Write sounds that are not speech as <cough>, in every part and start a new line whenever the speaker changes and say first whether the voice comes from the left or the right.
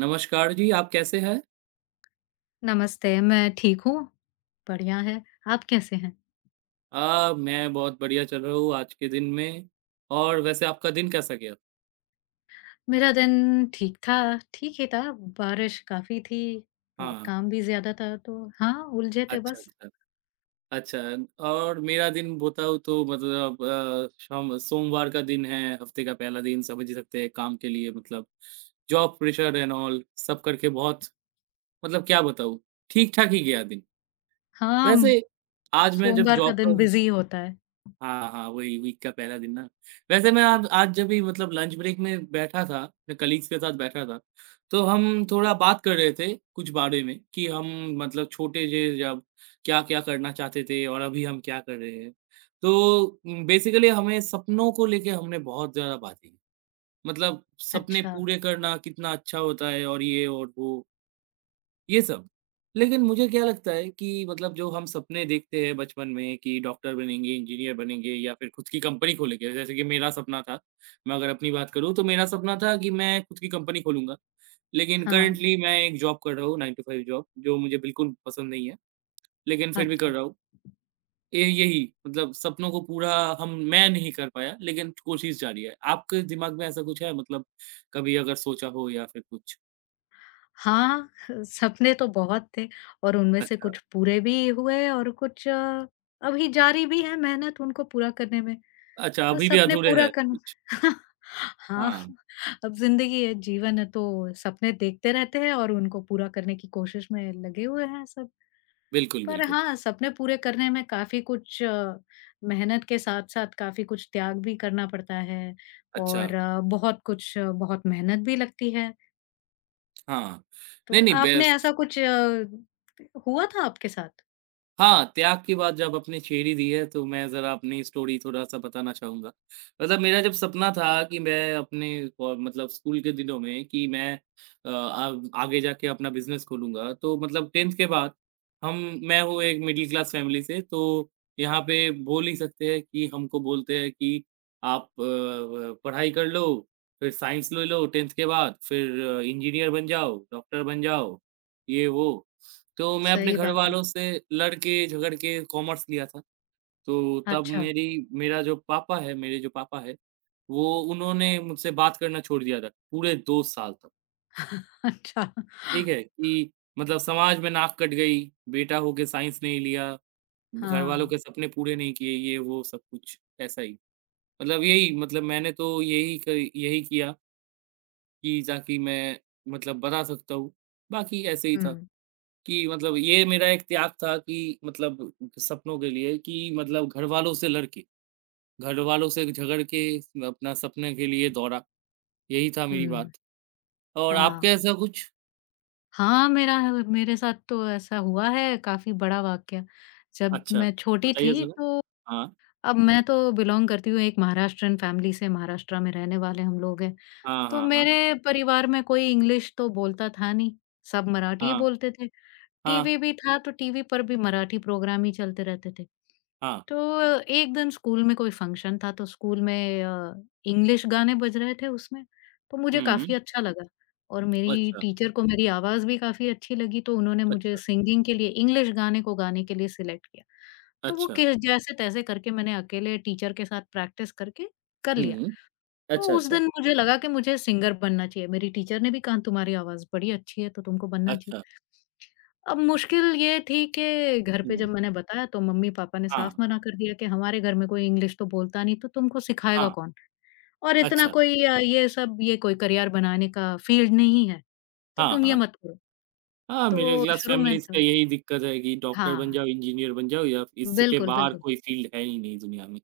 right: नमस्कार जी, आप कैसे हैं?
left: नमस्ते, मैं ठीक हूँ, बढ़िया है। आप कैसे हैं?
right: मैं बहुत बढ़िया चल रहा हूँ आज के दिन में। और वैसे आपका दिन कैसा गया?
left: मेरा दिन ठीक था ठीक ही था, बारिश काफ़ी थी और
right: हाँ,
left: काम भी ज़्यादा था तो हाँ, उलझे थे
right: अच्छा,
left: बस।
right: अच्छा। अच्छा। और मेरा दिन बताऊँ तो मतलब शाम सोमवार का दिन है, हफ़्ते का पहला दिन समझ ही सकते हैं काम के लिए। मतलब जॉब प्रेशर एंड ऑल सब करके बहुत मतलब क्या बताऊँ, ठीक-ठाक ही गया दिन। वैसे
left: हाँ,
right: आज मैं जब
left: सोमवार का
right: जॉब
left: दिन
right: कर।
left: बिज़ी होता है।
right: हाँ, हाँ, वही वीक का पहला दिन ना। वैसे मैं आज आज जब भी मतलब लंच ब्रेक में बैठा था, मैं कलीग्स के साथ बैठा था, तो हम थोड़ा बात कर रहे थे कुछ बारे में कि हम मतलब छोटे जे जब क्या-क्या करना चाहते थे और अभी हम क्या कर रहे हैं। तो बेसिकली हमें सपनों को लेके हमने बहुत ज़्यादा बातें की। मतलब सपने
left: अच्छा,
right: पूरे करना कितना अच्छा होता है और ये और वो। ये सब। लेकिन मुझे क्या लगता है कि मतलब जो हम सपने देखते हैं बचपन में कि डॉक्टर बनेंगे, इंजीनियर बनेंगे या फिर खुद की कंपनी खोलेंगे, जैसे कि मेरा सपना था। मैं अगर अपनी बात करूँ तो मेरा सपना था कि मैं खुद की कंपनी खोलूँगा। लेकिन
left: हाँ,
right: करंटली मैं एक जॉब कर रहा हूँ, 9 टू 5 जॉब जो मुझे बिल्कुल पसंद नहीं है, लेकिन फिर भी कर
left: अच्छा।
right: रहा हूँ। ये यही मतलब सपनों को पूरा हम मैं नहीं कर पाया लेकिन कोशिश जारी है। आपके दिमाग में ऐसा कुछ है मतलब कभी अगर सोचा हो या फिर कुछ?
left: हाँ, सपने तो बहुत थे और उनमें से
right: अच्छा।
left: कुछ पूरे भी हुए और अभी जारी भी है मेहनत उनको पूरा करने में।
right: अच्छा, अभी भी
left: सपने
right: अधूरे
left: पूरा
right: है
left: करना
right: कुछ?
left: <laughs> हाँ,
right: हाँ।
left: अब ज़िंदगी है, जीवन है तो सपने देखते रहते हैं और उनको पूरा करने की कोशिश में लगे हुए हैं सब।
right: बिल्कुल,
left: पर
right: बिल्कुल।
left: हाँ, सपने पूरे करने में मेहनत के साथ-साथ काफ़ी कुछ त्याग भी करना पड़ता है
right: अच्छा,
left: और बहुत मेहनत भी लगती है।
right: हाँ।
left: तो
right: नहीं, नहीं
left: आपने
right: बेस
left: ऐसा कुछ अ, हुआ था आपके साथ?
right: हाँ, त्याग की बात जब आपने छेड़ दी है, तो मैं ज़रा अपनी स्टोरी थोड़ा-सा बताना चाहूँगा। मतलब मेरा जब सपना था कि मैं अपने को मतलब स्कूल के दिनों में कि मैं अ, आग आगे जाके अपना बिज़नेस खोलूँगा, तो मतलब 10th के बाद हम मैं हूँ एक मिडल क्लास फ़ैमिली से, तो यहाँ पे बोल ही सकते हैं कि हमको बोलते हैं कि आप अ, व पढ़ाई कर लो, फिर साइंस ले लो 10th के बाद, फिर इंजीनियर बन जाओ, डॉक्टर बन जाओ, ये वो। तो मैं अपने
left: सही
right: घर
left: बात है।
right: वालों से लड़ के, झगड़ के कॉमर्स लिया था। तो तब
left: अच्छा,
right: मेरी मेरा जो पापा है मेरे जो पापा है, वो उन्होंने मुझसे बात करना छोड़ दिया था, पूरे 2 साल तक।
left: <laughs> अच्छा।
right: ठीक है? कि मतलब समाज में नाक कट गई, बेटा होके साइंस नहीं लिया, घर वालों
left: हाँ।
right: के सपने पूरे नहीं किए, ये वो सब कुछ, ऐसा ही। मतलब यही मतलब मैंने यही किया कि ताकि मैं मतलब बता सकता हूँ, बाकी ऐसे ही था।
left: हुँ,
right: कि मतलब ये मेरा एक त्याग था कि मतलब सपनों के लिए कि मतलब घरवालों से लड़ के, घरवालों से झगड़ के अपना सपने के लिए दौड़ा, यही था मेरी
left: हुँ।
right: बात। और आपके
left: हाँ।
right: ऐसा कुछ?
left: हाँ, मेरा मेरे साथ तो ऐसा हुआ है काफ़ी बड़ा वाक़या। जब
right: अच्छा,
left: मैं छोटी
right: बताइए
left: थी
right: ज़रा।
left: तो
right: हाँ।
left: अब मैं तो बिलॉन्ग करती हूँ एक महाराष्ट्रियन फैमिली से, महाराष्ट्र में रहने वाले हम लोग हैं।
right: हाँ,
left: तो
right: हाँ, हाँ।
left: मेरे परिवार में कोई इंग्लिश तो बोलता था नहीं, सब मराठी ही
right: हाँ,
left: बोलते थे।
right: हाँ,
left: टीवी भी था तो टीवी पर भी मराठी प्रोग्राम ही चलते रहते थे।
right: हाँ।
left: तो एक दिन स्कूल में कोई फ़ंक्शन था तो इंग्लिश गाने बज रहे थे उसमें, तो मुझे
right: हुँ।
left: काफ़ी अच्छा लगा और मेरी
right: अच्छा,
left: टीचर को मेरी आवाज़ भी काफ़ी अच्छी लगी तो उन्होंने मुझे
right: अच्छा,
left: सिंगिंग के लिए इंग्लिश गाने को गाने के लिए सिलेक्ट किया। तो वो
right: अच्छा।
left: कि जैसे-तैसे करके मैंने अकेले टीचर के साथ प्रैक्टिस करके कर लिया।
right: हुँ।
left: तो
right: अच्छा,
left: उस
right: अच्छा।
left: दिन मुझे लगा कि मुझे सिंगर बनना चाहिए। मेरी टीचर ने भी कहा तुम्हारी आवाज़ बड़ी अच्छी है तो तुमको बनना
right: अच्छा।
left: चाहिए। अब मुश्किल ये थी कि घर पे जब
right: हुँ।
left: मैंने बताया तो मम्मी-पापा ने
right: हाँ,
left: साफ मना कर दिया कि हमारे घर में कोई इंग्लिश तो बोलता नहीं तो तुमको सिखाएगा
right: हाँ।
left: कौन? और इतना
right: अच्छा।
left: कोई अ, ये सब ये कोई करियर बनाने का फील्ड नहीं है, तो
right: हाँ,
left: तुम ये
right: हाँ।
left: मत करो।
right: हाँ, मिडिल
left: तो
right: क्लास
left: शुरू में
right: फैमिलीज़ का
left: तो
right: यही दिक्कत है कि डॉक्टर बन
left: हाँ,
right: जाओ, इंजीनियर बन जाओ या इसके
left: बिल्कुल,
right: बाहर
left: बिल्कुल।
right: कोई फ़ील्ड है ही नहीं दुनिया में।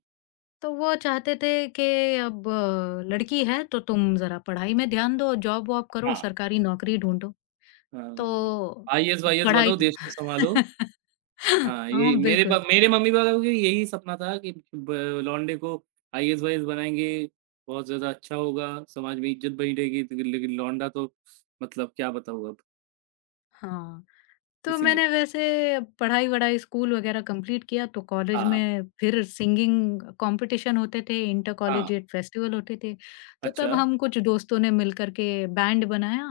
left: तो वो चाहते थे कि लड़की है तो तुम ज़रा पढ़ाई में ध्यान दो, जॉब-वॉब करो,
right: हाँ,
left: सरकारी नौकरी ढूँढो।
right: हाँ।
left: तो
right: आईएएस-वाईएएस
left: पढ़ाई
right: बनो,
left: तो
right: देश को सँभालो।
left: <laughs>
right: हाँ, यही
left: हाँ,
right: मेरे पा
left: बिल्कुल।
right: मेरे मम्मी-पापा का भी यही सपना था कि ब लौंडे को आईएएस-वाईएएस बनाएँगे, बहुत ज़्यादा अच्छा होगा, समाज में इज़्ज़त बनी रहेगी, तो लेकिन लौंडा तो मतलब क्या बताऊँ अब,
left: हाँ। तो
right: इसीलिए।
left: मैंने वैसे पढ़ाई-वढ़ाई स्कूल वगैरह कंप्लीट किया तो कॉलेज
right: हाँ,
left: में फिर सिंगिंग कॉम्पिटिशन होते थे, इंटर
right: हाँ,
left: कॉलेजिएट फेस्टिवल होते थे। तो
right: अच्छा,
left: तब हम कुछ दोस्तों ने मिलकर के बैंड बनाया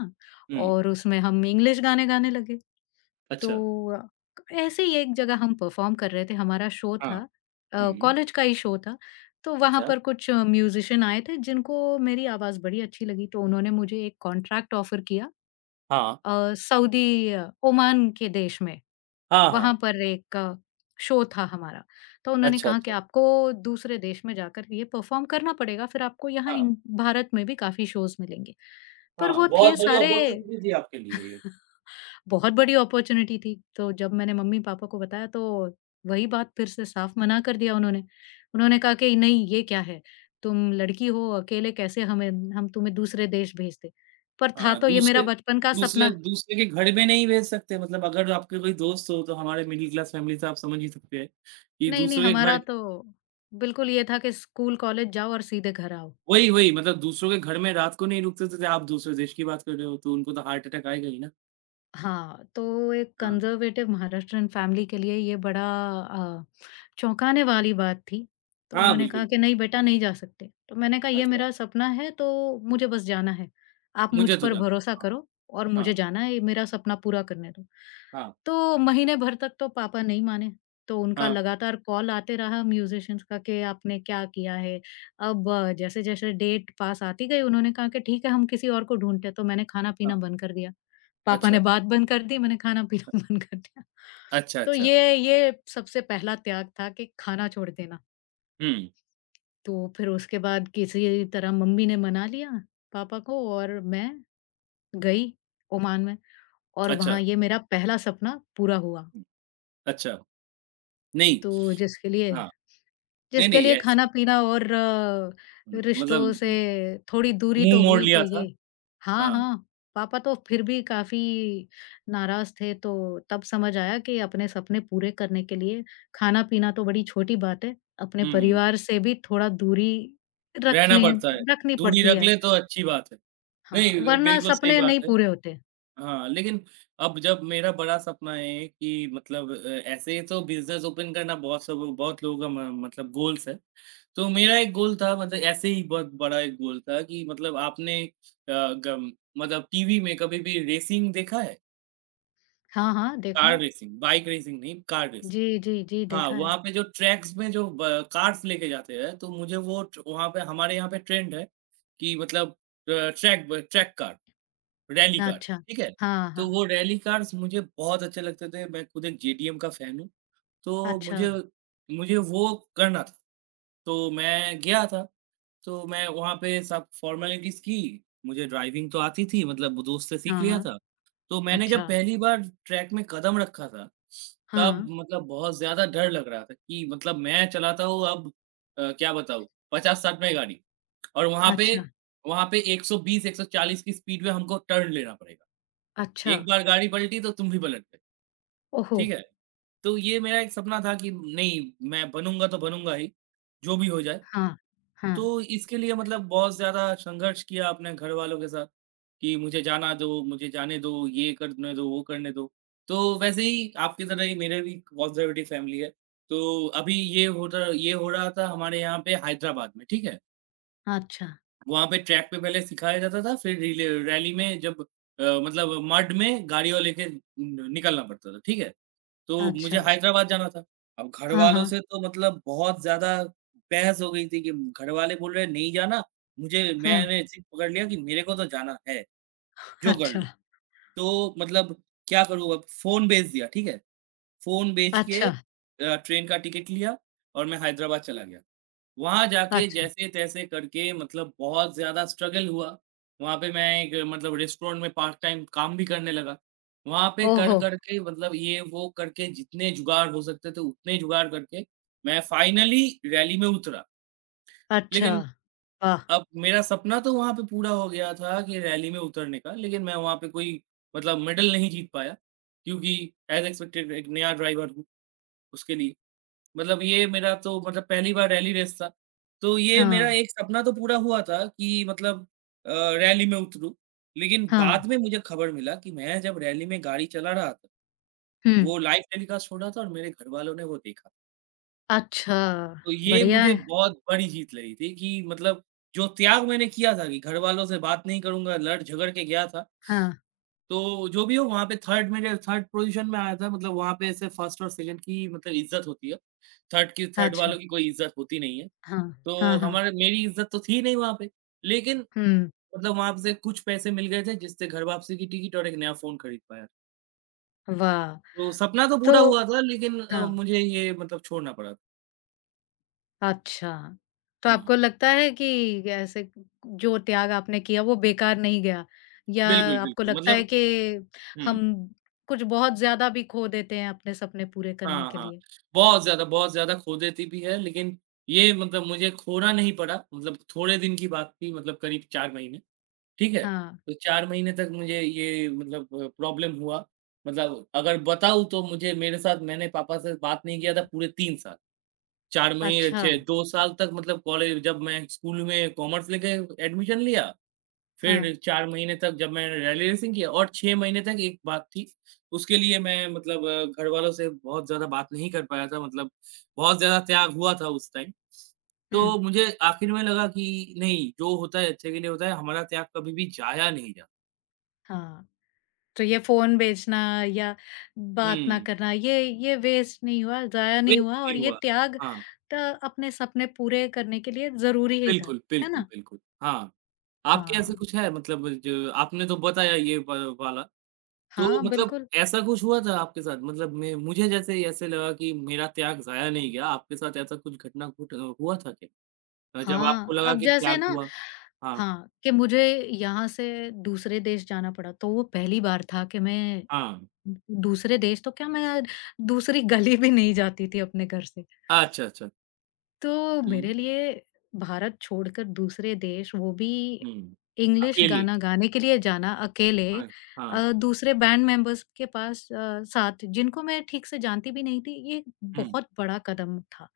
right: हुँ,
left: और उसमें हम इंग्लिश गाने गाने लगे।
right: अच्छा,
left: तो ऐसे ही एक जगह हम परफॉर्म कर रहे थे, हमारा शो
right: हाँ,
left: था अ,
right: हुँ,
left: कॉलेज का ही शो था। तो वहाँ
right: अच्छा,
left: पर कुछ म्यूज़िशियन आए थे जिनको मेरी आवाज़ बड़ी अच्छी लगी तो उन्होंने मुझे एक कॉन्ट्रैक्ट ऑफ़र किया।
right: हाँ,
left: ओमान के देश में,
right: हाँ,
left: वहाँ
right: हाँ,
left: पर एक अ, शो था हमारा। तो उन्होंने
right: अच्छा,
left: कहा कि
right: अच्छा,
left: आपको दूसरे देश में जाकर ये परफ़ॉर्म करना पड़ेगा, फिर आपको यहाँ
right: हाँ,
left: इन भारत में भी काफ़ी शोज़ मिलेंगे। पर
right: हाँ,
left: वो
right: बहुत
left: थे
right: बड़ी
left: सारे
right: अपॉर्च्युनिटी थी आपके लिए ये।
left: बहुत बड़ी अपॉर्च्युनिटी थी, तो जब मैंने मम्मी-पापा को बताया तो वही बात फिर से साफ मना कर दिया उन्होंने। उन्होंने कहा कि नहीं ये क्या है? तुम लड़की हो, अकेले कैसे हमें हम तुम्हें दूसरे देश भेजते? पर था
right: हाँ,
left: तो ये मेरा
right: दूसरे
left: बचपन का
right: दूसरे
left: सपना।
right: दूसरे के घर में नहीं भेज सकते मतलब अगर आपके कोई दोस्त हो तो हमारे मिडिल क्लास फैमिली से आप समझ ही सकते हैं कि
left: नहीं, नहीं,
right: दूसरों के
left: हमारा
right: घर
left: तो बिल्कुल ये था कि स्कूल, कॉलेज जाओ और सीधे घर आओ।
right: वही वही मतलब दूसरों के घर में रात को नहीं रुकते थे आप दूसरे देश की बात कर रहे हो तो उनको तो हार्ट अटैक आएगा ही ना।
left: हाँ, तो एक
right: हाँ,
left: कंज़र्वेटिव महाराष्ट्रीयन फैमिली के लिए अ, चौंकाने वाली बात थी। तो
right: हाँ,
left: उन्होंने
right: बिल्कुल,
left: कहा
right: बिल्कुल।
left: कि, "नहीं बेटा, नहीं जा सकते।" तो मैंने कहा, "ये
right: अच्छा,
left: मेरा सपना है, तो मुझे बस जाना है। आप मुझ
right: मुझे तो
left: पर
right: जानते
left: भरोसा
right: हो।
left: करो और मुझे
right: हाँ,
left: जाना है, ये मेरा सपना पूरा करने दो।"
right: हाँ,
left: तो महीने भर तक तो पापा नहीं माने। तो
right: हाँ,
left: उनका
right: हाँ,
left: लगातार कॉल आते रहा म्यूज़िशियंस का कि, "आपने क्या किया है?" अब जैसे-जैसे डेट पास आती गई, उन्होंने कहा कि, "ठीक है, हम किसी और को ढूँढते हैं।" तो मैंने खाना-पीना
right: हाँ,
left: बंद कर दिया। पापा ने
right: अच्छा,
left: बात बंद कर दी, मैंने खाना-पीना <laughs> बंद कर दिया।
right: अच्छा,
left: तो
right: अच्छा।
left: ये सबसे पहला त्याग था कि खाना छोड़ देना।
right: हुँ,
left: तो फिर उसके बाद किसी तरह मम्मी ने मना लिया पापा को और मैं गई ओमान में और
right: अच्छा,
left: वहाँ ये मेरा पहला सपना पूरा हुआ।
right: हम्म, अच्छा। नहीं,
left: तो जिसके लिए
right: हाँ, नहीं,
left: जिसके
right: नहीं
left: लिए
right: ऐसे
left: रिश्तों
right: मतलब
left: से थोड़ी दूरी
right: मुँह
left: तो
right: मोड़
left: हुई तो
right: लिया था।
left: ये हाँ,
right: हाँ,
left: हाँ, पापा तो फिर भी काफ़ी नाराज़ थे तो तब समझ आया कि अपने सपने पूरे करने के लिए खाना-पीना तो बड़ी छोटी बात है, अपने
right: हुँ, हुँ।
left: परिवार से भी थोड़ा दूरी रख
right: रहना
left: लें
right: पड़ता है,
left: रखनी
right: दूरी
left: पड़ती
right: रख
left: है।
right: लें तो अच्छी बात है। नहीं,
left: हाँ, वरना
right: बिल्कुल सही
left: सपने
right: बात
left: नहीं
right: है।
left: पूरे होते।
right: हाँ, लेकिन अब जब मेरा बड़ा सपना है कि मतलब ऐसे ही तो बिज़नेस ओपन करना बहुत सब बहुत लोगों का म मतलब गोल्स है। तो मेरा एक गोल था मतलब ऐसे ही बहुत बड़ा एक गोल था कि मतलब आपने अ, गम मतलब टीवी में कभी भी रेसिंग देखा है?
left: हाँ, हाँ, देखा
right: कार
left: है।
right: रेसिंग, बाइक रेसिंग नहीं, कार रेसिंग।
left: जी, जी, जी,
right: हाँ,
left: देखा है।
right: वहाँ पे जो ट्रैक्स में जो ब कार्स लेके जाते हैं, तो मुझे वो ट वहाँ पे हमारे यहाँ पे ट्रेंड है कि मतलब ट्रैक कार, रैली कार,
left: अच्छा।
right: ठीक है?
left: हाँ,
right: तो
left: हाँ।
right: वो रैली कार्स मुझे बहुत अच्छे लगते थे, मैं खुद एक जेडीएम का फ़ैन हूँ। तो
left: अच्छा।
right: मुझे मुझे वो करना था। तो मैं गया था, तो मैं वहाँ पे सब फ़ॉर्मेलिटीज़ की, मुझे ड्राइविंग तो आती थी मतलब दोस्त से सीख
left: हाँ,
right: लिया
left: हाँ।
right: था। तो मैंने जब
left: अच्छा।
right: पहली बार ट्रैक में कदम रखा था, तब
left: हाँ।
right: मतलब बहुत ज़्यादा डर लग रहा था कि मतलब मैं चलाता हूँ अब क्या बताऊँ 50-60 में गाड़ी और वहाँ पे
left: अच्छा,
right: वहाँ पे 120-140 की स्पीड में हमको टर्न लेना पड़ेगा।
left: अच्छा।
right: एक बार गाड़ी पलटी तो तुम भी पलट गए।
left: ओहो!
right: ठीक है? तो ये मेरा एक सपना था कि नहीं, मैं बनूँगा तो बनूँगा ही, जो भी हो जाए।
left: हाँ, हाँ,
right: तो इसके लिए मतलब बहुत ज़्यादा संघर्ष किया अपने घरवालों के साथ, कि मुझे जाना दो, मुझे जाने दो, ये करने दो, वो करने दो। तो वैसे ही आपकी तरह ही मेरे भी कंज़र्वेटिव फैमिली है। तो अभी ये हो रहा था हमारे यहाँ पे हैदराबाद में, ठीक है?
left: अच्छा,
right: वहाँ पे ट्रैक पे पहले सिखाया जाता था, फिर रिले रैली में जब मतलब मड में गाड़ियाँ लेके न निकलना पड़ता था, ठीक है? तो मुझे
left: अच्छा,
right: हैदराबाद जाना था। अब
left: हाँ,
right: घरवालों
left: हाँ,
right: से तो मतलब बहुत ज़्यादा बहस हो गई थी कि घरवाले बोल रहे हैं नहीं जाना, मुझे
left: हाँ,
right: मैंने ज़िद पकड़ लिया कि मेरे को तो जाना है, जो कर
left: अच्छा,
right: लो। तो मतलब क्या करूँ अब फ़ोन बेच दिया, ठीक है? फ़ोन बेच के
left: अच्छा,
right: ट्रेन का टिकट लिया और मैं हैदराबाद चला गया। वहाँ जाके
left: अच्छा,
right: जैसे-तैसे करके मतलब बहुत ज़्यादा स्ट्रगल हुआ। वहाँ पे मैं एक मतलब रेस्टोरेंट में पार्ट टाइम काम भी करने लगा। वहाँ पे कर
left: ओहो!
right: कर के मतलब ये वो करके जितने जुगाड़ हो सकते थे उतने जुगाड़ करके मैं फाइनली रैली में उतरा।
left: अच्छा,
right: लेकिन
left: वाह!
right: अब मेरा सपना तो वहाँ पे पूरा हो गया था कि रैली में उतरने का, लेकिन मैं वहाँ पे कोई मतलब मेडल नहीं जीत पाया क्योंकि एज़ एक्सपेक्टेड एक नया ड्राइवर हूँ उसके लिए। मतलब ये मेरा तो मतलब पहली बार रैली रेस था। तो ये
left: हाँ,
right: मेरा एक सपना तो पूरा हुआ था कि मतलब अ, रैली में उतरूँ। लेकिन
left: हाँ,
right: बाद में मुझे खबर मिला कि मैं जब रैली में गाड़ी चला रहा था,
left: हुँ,
right: वो लाइव टेलीकास्ट हो रहा था और मेरे घरवालों ने वो देखा।
left: अच्छा,
right: तो ये
left: बढ़िया
right: मुझे
left: है।
right: बहुत बड़ी जीत लगी थी कि मतलब जो त्याग मैंने किया था कि घरवालों से बात नहीं करूँगा, लड़ झगड़ के गया था।
left: हाँ,
right: तो जो भी हो वहाँ पे 3rd मेरे 3rd पोज़ीशन में आया था मतलब वहाँ पे ऐसे 1st और 2nd की मतलब इज़्ज़त होती है। थर्ड की थर्ड
left: अच्छा,
right: वालों की कोई इज़्ज़त होती नहीं है।
left: हाँ, हाँ,
right: तो
left: हाँ,
right: हमारे मेरी इज़्ज़त तो थी नहीं वहाँ पे, लेकिन
left: हुँ,
right: मतलब वहाँ से कुछ पैसे मिल गए थे जिससे घर वापसी की टिकट और एक नया फ़ोन खरीद पाया।
left: वाह!
right: तो सपना तो पूरा हुआ
left: तो
right: था लेकिन
left: हाँ।
right: मुझे ये मतलब छोड़ना पड़ा। था।
left: अच्छा, तो
right: हाँ,
left: आपको लगता है कि ऐसे जो त्याग आपने किया वो बेकार नहीं गया? या
right: बिल्कुल,
left: आपको
right: बिल्कुल
left: लगता है
right: मतलब
left: कि
right: हुँ,
left: हम कुछ बहुत ज़्यादा भी खो देते हैं अपने सपने पूरे करने
right: हाँ,
left: के
right: हाँ।
left: लिए?
right: बहुत ज़्यादा खो देती भी है लेकिन ये मतलब मुझे खोना नहीं पड़ा मतलब थोड़े दिन की बात थी मतलब करीब 4 महीने। ठीक है?
left: हाँ,
right: तो 4 महीने तक मुझे ये मतलब प्रॉब्लम हुआ। मतलब अगर बताऊँ तो मुझे मेरे साथ मैंने पापा से बात नहीं किया था पूरे 3 साल। 4 महीने
left: अच्छा,
right: 6 2 साल तक मतलब कॉलेज जब मैं स्कूल में कॉमर्स लेके एडमिशन लिया
left: हाँ,
right: फिर 4 महीने तक जब मैंने रैली रेसिंग किया और 6 महीने तक एक बात थी, उसके लिए मैं मतलब घर वालों से बहुत ज़्यादा बात नहीं कर पाया था मतलब बहुत ज़्यादा त्याग हुआ था उस टाइम।
left: हुँ,
right: तो मुझे आखिर में लगा कि नहीं, जो होता है अच्छे के लिए होता है, हमारा त्याग कभी भी जाया नहीं जाता।
left: हाँ। तो ये फ़ोन बेचना या बात ना
right: हुँ,
left: करना ये वेस्ट नहीं हुआ, ज़ाया नहीं
right: वेस्ट
left: हुआ और
right: नहीं
left: ये
right: हुआ।
left: त्याग
right: हाँ,
left: त अपने सपने पूरे करने के लिए ज़रूरी ही था,
right: बिल्कुल,
left: है
right: बिल्कुल,
left: ना?
right: बिल्कुल। हाँ, आपके ऐसा
left: हाँ,
right: कुछ है मतलब जो आपने तो बताया ये व वाला तो
left: हाँ,
right: मतलब
left: बिल्कुल।
right: ऐसा कुछ हुआ था आपके साथ? मतलब मैं मुझे जैसे ऐसे लगा कि मेरा त्याग ज़ाया नहीं गया, आपके साथ ऐसा कुछ घटना घुट हुआ था क्या? जब आपको
left: हाँ,
right: लगा
left: अब
right: कि
left: जैसे
right: त्याग
left: ना
right: हुआ? हाँ,
left: हाँ, कि मुझे यहाँ से दूसरे देश जाना पड़ा, तो वो पहली बार था कि मैं
right: हाँ।
left: दूसरे देश तो क्या मैं दूसरी <laughs> गली भी नहीं जाती थी अपने घर से।
right: अच्छा, अच्छा।
left: तो
right: हुँ,
left: मेरे लिए भारत छोड़कर दूसरे देश वो भी
right: हुँ।
left: इंग्लिश
right: अकेले।
left: गाना गाने के लिए जाना अकेले
right: हाँ, हाँ।
left: दूसरे बैंड मेंबर्स के साथ जिनको मैं ठीक से जानती भी नहीं थी ये
right: हुँ,
left: बहुत बड़ा कदम था।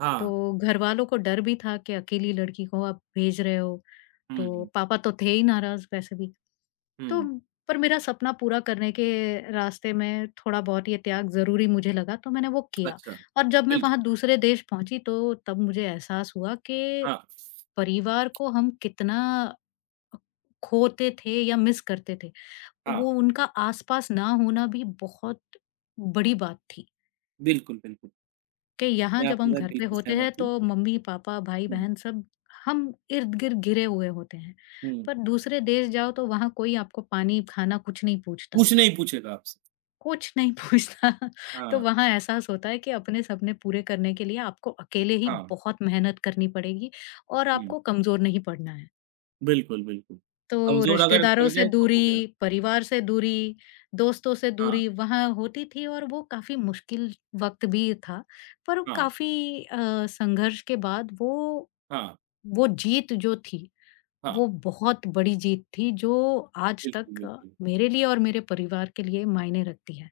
right: हाँ।
left: तो घरवालों को डर भी था कि अकेली लड़की को आप भेज रहे हो तो
right: हुँ,
left: पापा तो थे ही नाराज़ वैसे भी। तो
right: हुँ।
left: पर मेरा सपना पूरा करने के रास्ते में थोड़ा-बहुत ये त्याग ज़रूरी मुझे लगा तो मैंने वो किया।
right: अच्छा।
left: और जब मैं
right: बिल्कुल।
left: वहाँ दूसरे देश पहुँची तो तब मुझे एहसास हुआ कि
right: हाँ,
left: परिवार को हम कितना खोते थे या मिस करते थे।
right: हाँ।
left: वो उनका आस-पास ना होना भी बहुत बड़ी बात थी।
right: बिल्कुल, बिल्कुल।
left: कि यहाँ
right: मैं
left: जब
right: आपके
left: हम
right: साथ
left: घर पे
right: बिल्कुल
left: होते
right: सहमत
left: हैं
right: हूँ।
left: तो मम्मी पापा भाई
right: हुँ,
left: बहन सब हम इर्द गिर्द घिरे हुए होते हैं
right: हुँ।
left: पर दूसरे देश जाओ तो वहाँ कोई आपको पानी खाना कुछ नहीं पूछता
right: कुछ नहीं पूछेगा आपसे।
left: कुछ नहीं <laughs> पूछता तो
right: हाँ,
left: वहाँ एहसास होता है कि अपने सपने पूरे करने के लिए आपको अकेले ही
right: हाँ।
left: बहुत मेहनत करनी पड़ेगी और
right: हुँ।
left: आपको कमजोर नहीं पड़ना है
right: बिल्कुल, बिल्कुल।
left: तो
right: कमज़ोर अगर पड़
left: रिश्तेदारों से
right: जाए तो हो गया।
left: दूरी, परिवार से दूरी, दोस्तों से
right: हाँ,
left: दूरी वहाँ होती थी और वो काफ़ी मुश्किल वक़्त भी था। पर
right: हाँ।
left: काफ़ी अ, संघर्ष के बाद वो
right: हाँ,
left: वो जीत जो थी,
right: हाँ,
left: वो बहुत बड़ी जीत थी जो आज
right: बिल्कुल,
left: तक अ,
right: बिल्कुल।
left: मेरे लिए और मेरे परिवार के लिए मायने रखती है।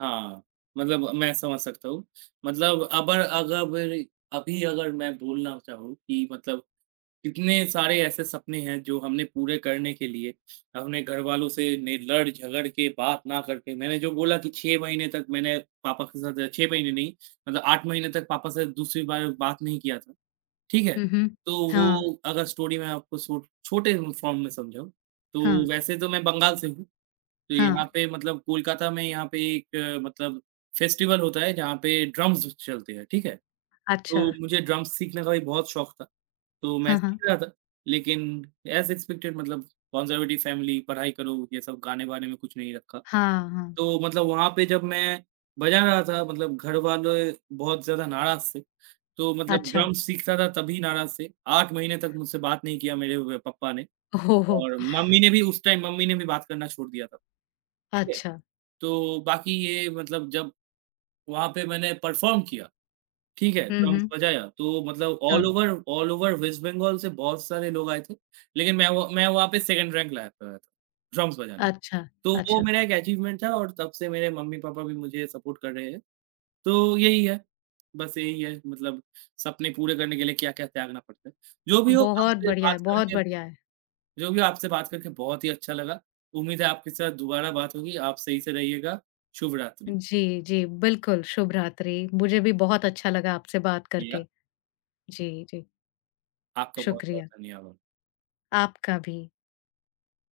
right: हाँ, मतलब मैं समझ सकता हूँ। मतलब अबर अगर अभी अगर मैं बोलना चाहूँ कि मतलब कितने सारे ऐसे सपने हैं जो हमने पूरे करने के लिए अपने घरवालों से ने लड़ झगड़ के बात ना करके मैंने जो बोला कि 6 महीने तक मैंने पापा के साथ 6 महीने नहीं मतलब 8 महीने तक पापा से दूसरी बार बात नहीं किया था, ठीक है?
left: हुँ, हुँ।
right: तो
left: हाँ,
right: वो अगर स्टोरी मैं आपको छोटे फॉर्म में समझाऊँ,
left: हाँ,
right: तो वैसे तो मैं बंगाल से हूँ। तो
left: हाँ।
right: यहाँ पे मतलब कोलकाता में यहाँ पे एक मतलब फेस्टिवल होता है जहाँ पे ड्रम्स चलते हैं, ठीक है?
left: अच्छा।
right: तो मुझे ड्रम्स सीखने का भी बहुत शौक था, तो मैं
left: हाँ, हाँ।
right: सीख रहा था। लेकिन एज़ एक्सपेक्टेड मतलब कंजर्वेटिव फैमिली, पढ़ाई करो, ये सब गाने-वाने में कुछ नहीं रखा।
left: हाँ, हाँ।
right: तो मतलब वहाँ पे जब मैं बजा रहा था मतलब घर वाले बहुत ज़्यादा नाराज़ थे। तो मतलब
left: अच्छा।
right: ड्रम्स सीखता था तभी नाराज़ थे। 8 महीने तक मुझसे बात नहीं किया मेरे व पापा ने।
left: ओह हो!
right: और मम्मी ने भी उस टाइम मम्मी ने भी बात करना छोड़ दिया था। ठीक है?
left: अच्छा।
right: तो बाकी ये मतलब जब वहाँ पे मैंने परफ़ॉर्म किया, ठीक है?
left: हुँ,
right: ड्रम्स
left: हुँ।
right: बजाया, तो मतलब ऑल
left: हाँ।
right: Over all over West Bengal से बहुत सारे लोग आए थे, लेकिन मैं वहाँ पे 2nd रैंक लाया था ड्रम्स बजाने में।
left: अच्छा,
right: तो वो
left: अच्छा।
right: मेरा एक अचीवमेंट था और तब से मेरे मम्मी-पापा भी मुझे सपोर्ट कर रहे हैं। तो यही है, बस यही है मतलब सपने पूरे करने के लिए क्या-क्या त्यागना पड़ता है। जो भी हो
left: बहुत
right: आपसे
left: बढ़िया है,
right: बात
left: बहुत
right: करके
left: बढ़िया है।
right: जो भी आपसे बात करके बहुत ही अच्छा लगा। उम्मीद है आपके साथ दोबारा बात होगी। आप सही से रहिएगा। शुभ रात्रि।
left: जी, जी, बिल्कुल, शुभ रात्रि। मुझे भी बहुत अच्छा लगा आपसे बात
right: शुक्रिया।
left: करके। जी, जी,
right: आपका बहुत-बहुत
left: शुक्रिया।
right: धन्यवाद।
left: आपका भी।